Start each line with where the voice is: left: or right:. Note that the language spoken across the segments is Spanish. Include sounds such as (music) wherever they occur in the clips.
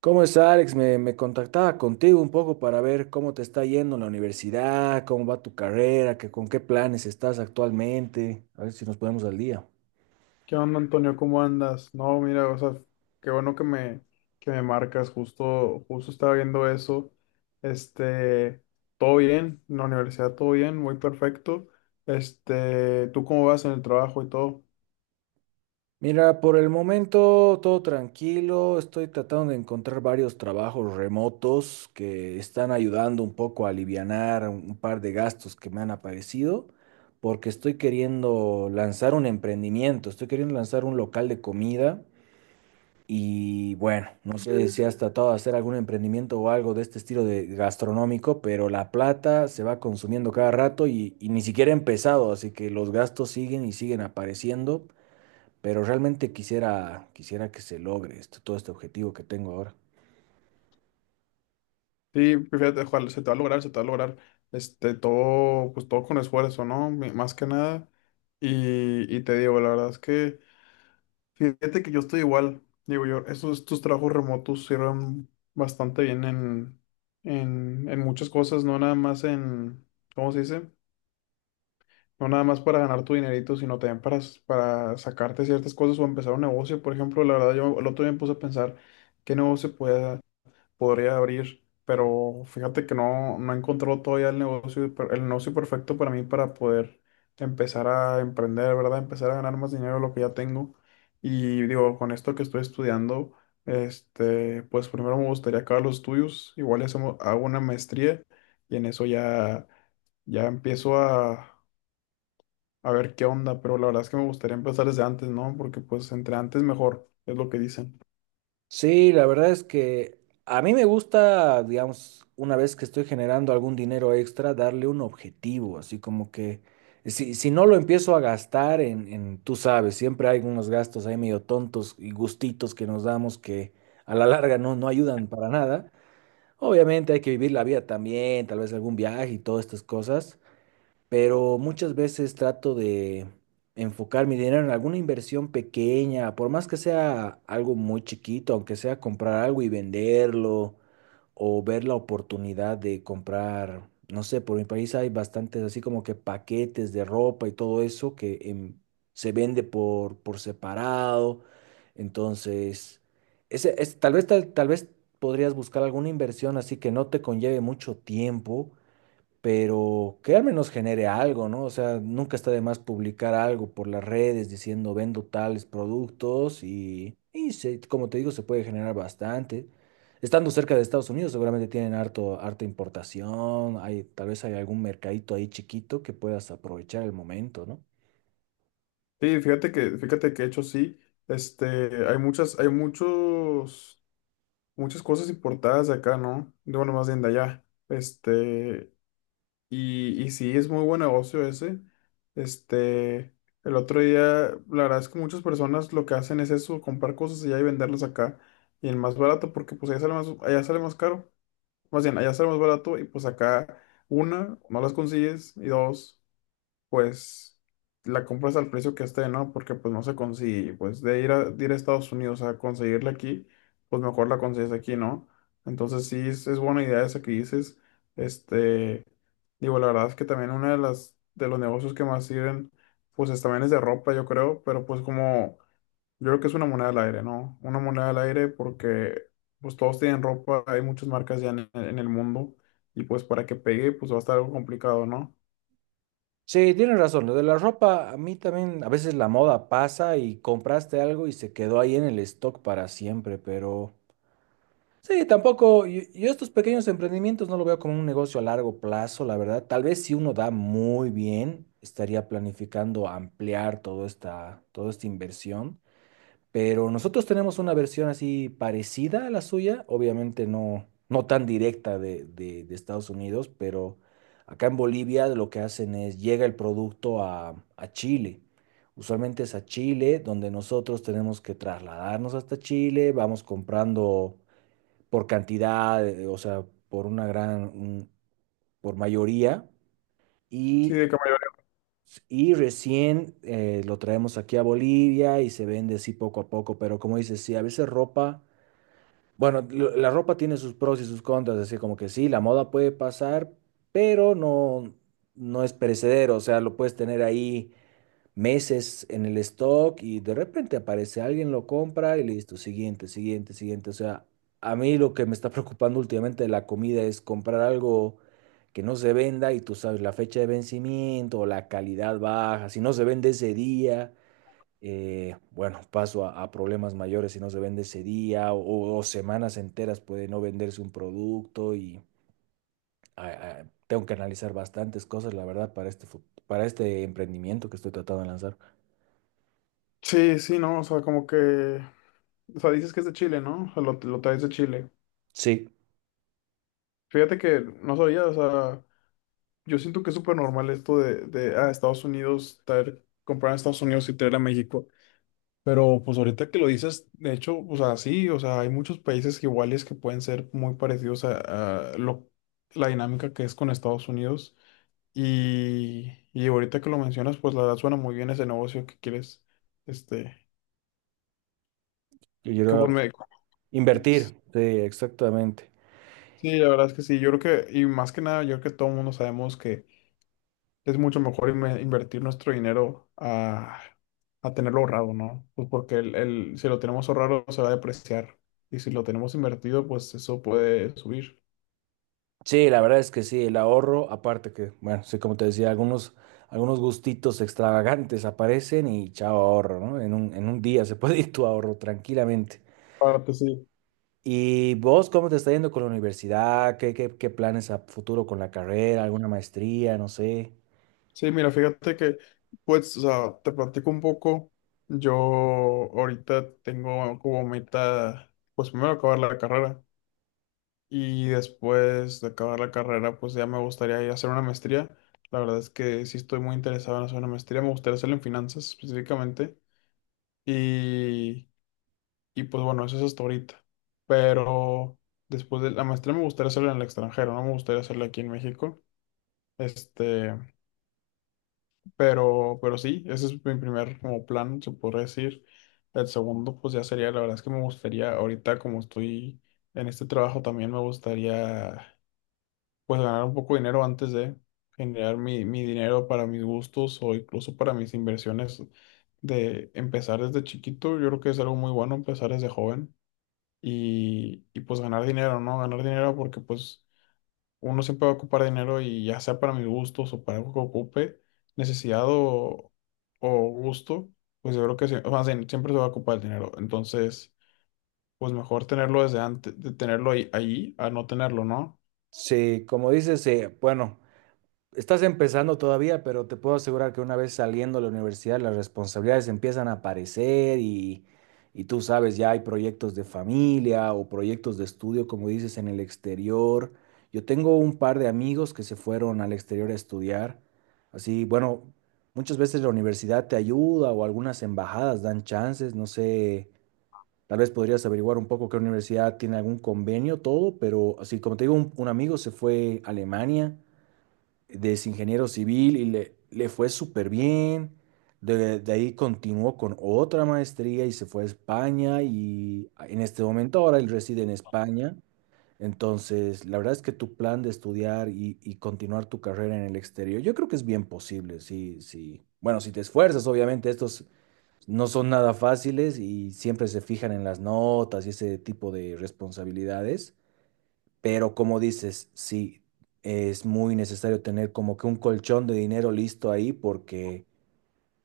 right: ¿Cómo está, Alex? Me contactaba contigo un poco para ver cómo te está yendo en la universidad, cómo va tu carrera, con qué planes estás actualmente, a ver si nos ponemos al día.
left: ¿Qué onda, Antonio? ¿Cómo andas? No, mira, o sea, qué bueno que que me marcas. Justo estaba viendo eso. Este, Todo bien, en la universidad todo bien, muy perfecto. ¿Tú cómo vas en el trabajo y todo?
right: Mira, por el momento todo tranquilo, estoy tratando de encontrar varios trabajos remotos que están ayudando un poco a alivianar un par de gastos que me han aparecido, porque estoy queriendo lanzar un emprendimiento, estoy queriendo lanzar un local de comida. Y bueno, no sé si has tratado de hacer algún emprendimiento o algo de este estilo de gastronómico, pero la plata se va consumiendo cada rato y ni siquiera he empezado, así que los gastos siguen y siguen apareciendo, pero realmente quisiera que se logre esto, todo este objetivo que tengo ahora.
left: Sí, fíjate, ojalá, se te va a lograr, se te va a lograr. Todo, pues todo con esfuerzo, ¿no? Más que nada. Y te digo, la verdad es que fíjate que yo estoy igual. Digo yo, estos trabajos remotos sirven bastante bien en muchas cosas, no nada más ¿cómo se dice? No nada más para ganar tu dinerito, sino también para sacarte ciertas cosas o empezar un negocio. Por ejemplo, la verdad, yo el otro día me puse a pensar qué negocio podía podría abrir, pero fíjate que no he encontrado todavía el negocio perfecto para mí para poder empezar a emprender, ¿verdad? Empezar a ganar más dinero de lo que ya tengo. Y digo, con esto que estoy estudiando, pues primero me gustaría acabar los estudios, igual y hago una maestría y en eso ya, ya empiezo a ver qué onda, pero la verdad es que me gustaría empezar desde antes, ¿no? Porque pues entre antes mejor, es lo que dicen.
right: Sí, la verdad es que a mí me gusta, digamos, una vez que estoy generando algún dinero extra, darle un objetivo, así como que si no lo empiezo a gastar tú sabes, siempre hay unos gastos ahí medio tontos y gustitos que nos damos que a la larga no, no ayudan para nada. Obviamente hay que vivir la vida también, tal vez algún viaje y todas estas cosas, pero muchas veces trato de enfocar mi dinero en alguna inversión pequeña, por más que sea algo muy chiquito, aunque sea comprar algo y venderlo o ver la oportunidad de comprar, no sé, por mi país hay bastantes así como que paquetes de ropa y todo eso que se vende por separado. Entonces, ese, es, tal vez, tal, tal vez podrías buscar alguna inversión así que no te conlleve mucho tiempo pero que al menos genere algo, ¿no? O sea, nunca está de más publicar algo por las redes diciendo vendo tales productos y como te digo, se puede generar bastante. Estando cerca de Estados Unidos, seguramente tienen harta importación, hay, tal vez hay algún mercadito ahí chiquito que puedas aprovechar el momento, ¿no?
left: Sí, fíjate que de hecho sí, hay hay muchos, muchas cosas importadas de acá, ¿no? De, bueno, más bien de allá, y sí, es muy buen negocio ese, este, el otro día, la verdad es que muchas personas lo que hacen es eso, comprar cosas allá y venderlas acá, y el más barato, porque pues allá sale más caro, más bien, allá sale más barato, y pues acá, una, no las consigues, y dos, pues la compras al precio que esté, ¿no? Porque pues no se consigue, pues de ir de ir a Estados Unidos a conseguirla aquí, pues mejor la consigues aquí, ¿no? Entonces sí, es buena idea esa que dices. Este, Digo, la verdad es que también una de de los negocios que más sirven, pues también es de ropa, yo creo, pero pues como, yo creo que es una moneda al aire, ¿no? Una moneda al aire porque pues todos tienen ropa, hay muchas marcas ya en el mundo y pues para que pegue, pues va a estar algo complicado, ¿no?
right: Sí, tienes razón. Lo de la ropa, a mí también, a veces la moda pasa y compraste algo y se quedó ahí en el stock para siempre, pero... Sí, tampoco, yo estos pequeños emprendimientos no lo veo como un negocio a largo plazo, la verdad. Tal vez si uno da muy bien, estaría planificando ampliar toda esta inversión, pero nosotros tenemos una versión así parecida a la suya, obviamente no, no tan directa de Estados Unidos, pero acá en Bolivia lo que hacen es llega el producto a Chile. Usualmente es a Chile, donde nosotros tenemos que trasladarnos hasta Chile, vamos comprando por cantidad, o sea, por una gran, un- por mayoría,
left: Sí,
right: y,
left: de que
right: y recién lo traemos aquí a Bolivia y se vende así poco a poco, pero como dices, sí, a veces ropa, bueno, la ropa tiene sus pros y sus contras, así como que sí, la moda puede pasar, pero no, no es perecedero, o sea, lo puedes tener ahí meses en el stock y de repente aparece alguien, lo compra y listo, siguiente, siguiente, siguiente. O sea, a mí lo que me está preocupando últimamente de la comida es comprar algo que no se venda y tú sabes la fecha de vencimiento o la calidad baja, si no se vende ese día. Bueno, paso a problemas mayores si no se vende ese día o semanas enteras puede no venderse un producto y ah, tengo que analizar bastantes cosas, la verdad, para para este emprendimiento que estoy tratando de lanzar.
left: sí, sí, no, o sea, como que, o sea, dices que es de Chile, ¿no? O sea, lo traes de Chile.
right: Sí.
left: Fíjate que no sabía, o sea, yo siento que es súper normal esto ah, Estados Unidos, traer, comprar en Estados Unidos y traer a México. Pero pues ahorita que lo dices, de hecho, o sea, sí, o sea, hay muchos países iguales que pueden ser muy parecidos a lo, la dinámica que es con Estados Unidos. Y ahorita que lo mencionas, pues la verdad suena muy bien ese negocio que quieres, este,
right: Yo
left: que
right: quiero
left: pues, me,
right: invertir, sí, exactamente.
left: sí, la verdad es que sí. Yo creo que, y más que nada, yo creo que todo el mundo sabemos que es mucho mejor invertir nuestro dinero a tenerlo ahorrado, ¿no? Pues porque si lo tenemos ahorrado se va a depreciar. Y si lo tenemos invertido, pues eso puede subir.
right: Sí, la verdad es que sí, el ahorro, aparte que, bueno, sí, como te decía, algunos gustitos extravagantes aparecen y chao ahorro, ¿no? En un día se (laughs) puede ir tu ahorro tranquilamente.
left: Aparte, sí.
right: ¿Y vos cómo te está yendo con la universidad? ¿Qué planes a futuro con la carrera? ¿Alguna maestría? No sé.
left: Sí, mira, fíjate que, pues, o sea, te platico un poco. Yo ahorita tengo como meta, pues primero acabar la carrera. Y después de acabar la carrera, pues ya me gustaría ir a hacer una maestría. La verdad es que sí estoy muy interesado en hacer una maestría. Me gustaría hacerla en finanzas específicamente. Y, y pues bueno, eso es hasta ahorita. Pero después de la maestría me gustaría hacerla en el extranjero, no me gustaría hacerla aquí en México. Este, pero sí, ese es mi primer como plan, se podría decir. El segundo, pues ya sería, la verdad es que me gustaría, ahorita como estoy en este trabajo, también me gustaría pues ganar un poco de dinero antes de generar mi dinero para mis gustos o incluso para mis inversiones de empezar desde chiquito. Yo creo que es algo muy bueno empezar desde joven y pues ganar dinero, ¿no? Ganar dinero porque pues uno siempre va a ocupar dinero y ya sea para mis gustos o para algo que ocupe, necesidad o gusto, pues yo creo que sí, más bien, siempre se va a ocupar el dinero. Entonces, pues mejor tenerlo desde antes, de tenerlo ahí, ahí a no tenerlo, ¿no?
right: Sí, como dices, bueno. Estás empezando todavía, pero te puedo asegurar que una vez saliendo de la universidad las responsabilidades empiezan a aparecer y tú sabes, ya hay proyectos de familia o proyectos de estudio, como dices, en el exterior. Yo tengo un par de amigos que se fueron al exterior a estudiar. Así, bueno, muchas veces la universidad te ayuda o algunas embajadas dan chances, no sé, tal vez podrías averiguar un poco qué universidad tiene algún convenio, todo, pero así como te digo, un amigo se fue a Alemania de es ingeniero civil y le fue súper bien. De ahí continuó con otra maestría y se fue a España y en este momento ahora él reside en España. Entonces, la verdad es que tu plan de estudiar y continuar tu carrera en el exterior, yo creo que es bien posible, sí, sí. Bueno, si te esfuerzas, obviamente estos no son nada fáciles y siempre se fijan en las notas y ese tipo de responsabilidades. Pero como dices, sí, es muy necesario tener como que un colchón de dinero listo ahí porque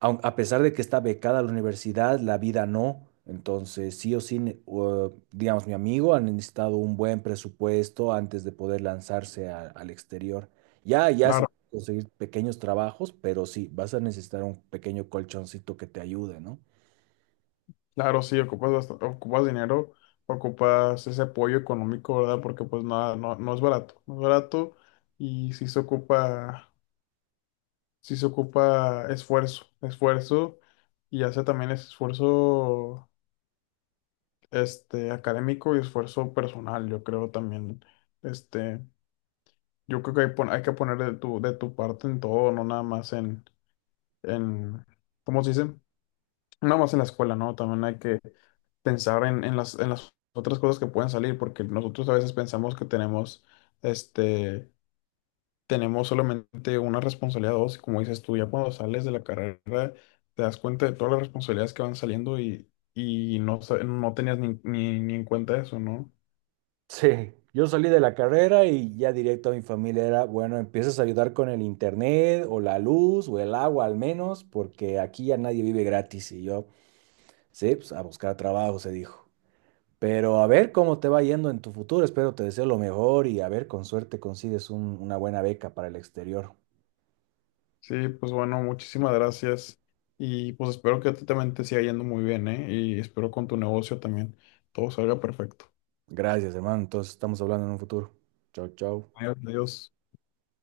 right: a pesar de que está becada la universidad, la vida no. Entonces, sí o sí, digamos, mi amigo ha necesitado un buen presupuesto antes de poder lanzarse al exterior. Ya se
left: Claro,
right: pueden conseguir pequeños trabajos, pero sí, vas a necesitar un pequeño colchoncito que te ayude, ¿no?
left: claro, sí, ocupas bastante, ocupas dinero, ocupas ese apoyo económico, ¿verdad? Porque pues nada, no es barato, no es barato y sí se ocupa esfuerzo, esfuerzo y hace también ese esfuerzo académico y esfuerzo personal, yo creo también, este, yo creo que hay que poner de de tu parte en todo, no nada más en, ¿cómo se dice? No nada más en la escuela, ¿no? También hay que pensar en en las otras cosas que pueden salir, porque nosotros a veces pensamos que tenemos, este, tenemos solamente una responsabilidad o dos, y como dices tú, ya cuando sales de la carrera te das cuenta de todas las responsabilidades que van saliendo no tenías ni en cuenta eso, ¿no?
right: Sí, yo salí de la carrera y ya directo a mi familia era, bueno, empiezas a ayudar con el internet o la luz o el agua al menos, porque aquí ya nadie vive gratis y yo, sí, pues a buscar trabajo, se dijo. Pero a ver cómo te va yendo en tu futuro, espero te deseo lo mejor y a ver, con suerte consigues una buena beca para el exterior.
left: Sí, pues bueno, muchísimas gracias y pues espero que a ti también te siga yendo muy bien, ¿eh? Y espero con tu negocio también todo salga perfecto.
right: Gracias, hermano, entonces estamos hablando en un futuro. Chao, chao.
left: Adiós, adiós.